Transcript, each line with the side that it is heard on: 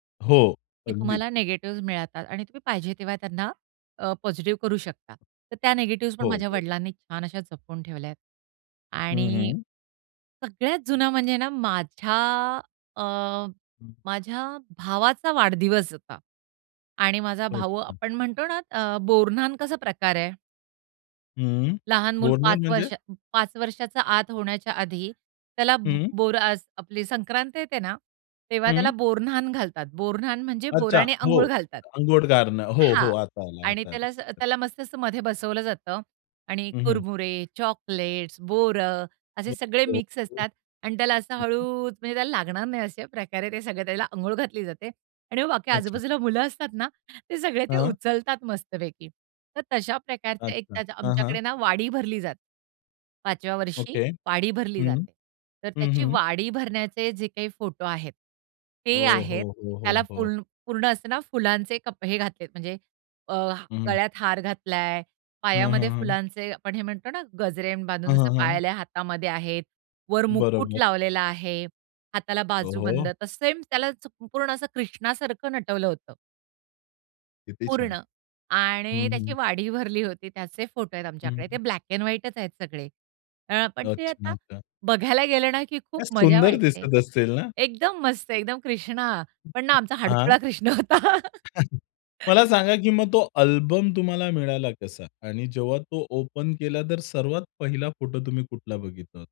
left: हो,
right: की
left: अगदीच.
right: तुम्हाला निगेटिव्हज मिळतात आणि तुम्ही पाहिजे तेव्हा त्यांना अ, पॉझिटिव्ह करू शकता. तर त्या निगेटिव्हज पण
left: हो,
right: माझ्या
left: हो.
right: वडिलांनी छान अशा जपून ठेवल्यात.
left: हं,
right: आणि
left: हं.
right: सगळ्यात जुना म्हणजे ना माझ्या अ,
left: हं.
right: माझ्या भावाचा वाढदिवस होता आणि माझा भाऊ
left: अच्छा.
right: आपण म्हणतो ना अ, बोरन्हांन कसा प्रकार आहे.
left: हं.
right: लहान मुल
left: बोरन्हांन
right: 5
left: म्हणजे?
right: वर्ष, 5 वर्षाचा आत होण्याच्या आधी त्याला
left: हं.
right: बोर असं आपली संक्रांत येते ना. तेव्हा
left: हं.
right: त्याला बोरन्हांन घालतात. बोरन्हांन म्हणजे
left: अच्छा,
right: बोरानी
left: हो.
right: अंघोळ घालतात
left: अंघोळ घालणं. हो,
right: हां
left: हो. आता आला,
right: आणि
left: आता आला,
right: त्याला अस
left: हं.
right: त्याला मस्त मस्तमध्ये बसवलं जातं आणि
left: हं, हं.
right: कुरमुरे, चॉकलेट्स, बोरं
left: हो,
right: असे सगळे
left: हो,
right: मिक्स
left: हं.
right: असतात आणि त्याला असं
left: हं, हं.
right: हळूच म्हणजे त्याला लागणार नाही अशा प्रकारे ते सगळे त्याला अंघोळ घातली जाते आणि मग बाकी
left: अच्छा.
right: आजू-बाजूला मुलं असतात ना ते सगळे ते
left: हां.
right: उचलतात मस्तपैकी. तर तशा प्रकारचे
left: अच्छा.
right: एक
left: हां, हां.
right: आमच्याकडे ना वाडी भरली जाते. 5 व्या वर्षी
left: ओके.
right: वाडी भरली
left: हं.
right: जाते. तर
left: हं,
right: त्याची
left: हं.
right: वाडी भरण्याचे जे काही फोटो आहेत ते
left: हो, हो,
right: आहेत.
left: हो, हो,
right: त्याला
left: हो.
right: फूल पूर्ण असं ना फुलांचे कप हे घातलेत, म्हणजे अ,
left: हं.
right: गळ्यात हार घातलाय,
left: हं, हं,
right: पायामध्ये
left: हं.
right: फुलांचे, आपण हे म्हणतो ना गजरे
left: हं,
right: बांधून
left: हं, हं.
right: पायल्या हातामध्ये आहेत, वर मुकुट
left: बरोबर.
right: लावलेला आहे. हाताला
left: ओ
right: बाजू बंद
left: हो.
right: तर सेम त्यालाच संपूर्ण असं कृष्णा सारखं नटवलं होतं.
left: किती छान.
right: पूर्ण आणि
left: हं,
right: त्याची
left: हं.
right: वाडी भरली होती त्याचे फोटो आहेत आमच्याकडे ते
left: हं.
right: ब्लॅक एंड व्हाईटचं आहेत सगळे. अ, पण ते
left: अच्छा,
right: आता
left: अच्छा.
right: बघायला गेलं ना की खूप
left: काय
right: मज्जा
left: सुंदर
right: वाटते.
left: दिसत असेल ना?
right: एकदम मस्त एकदम कृष्णा. पण ना आमचा
left: हां.
right: हडकुळा कृष्ण होता.
left: मला सांगा की मग तो अल्बम तुम्हाला मिळाला कसा आणि जेव्हा तो ओपन केला तर सर्वात पहिला फोटो तुम्ही कुठला बघितला होता?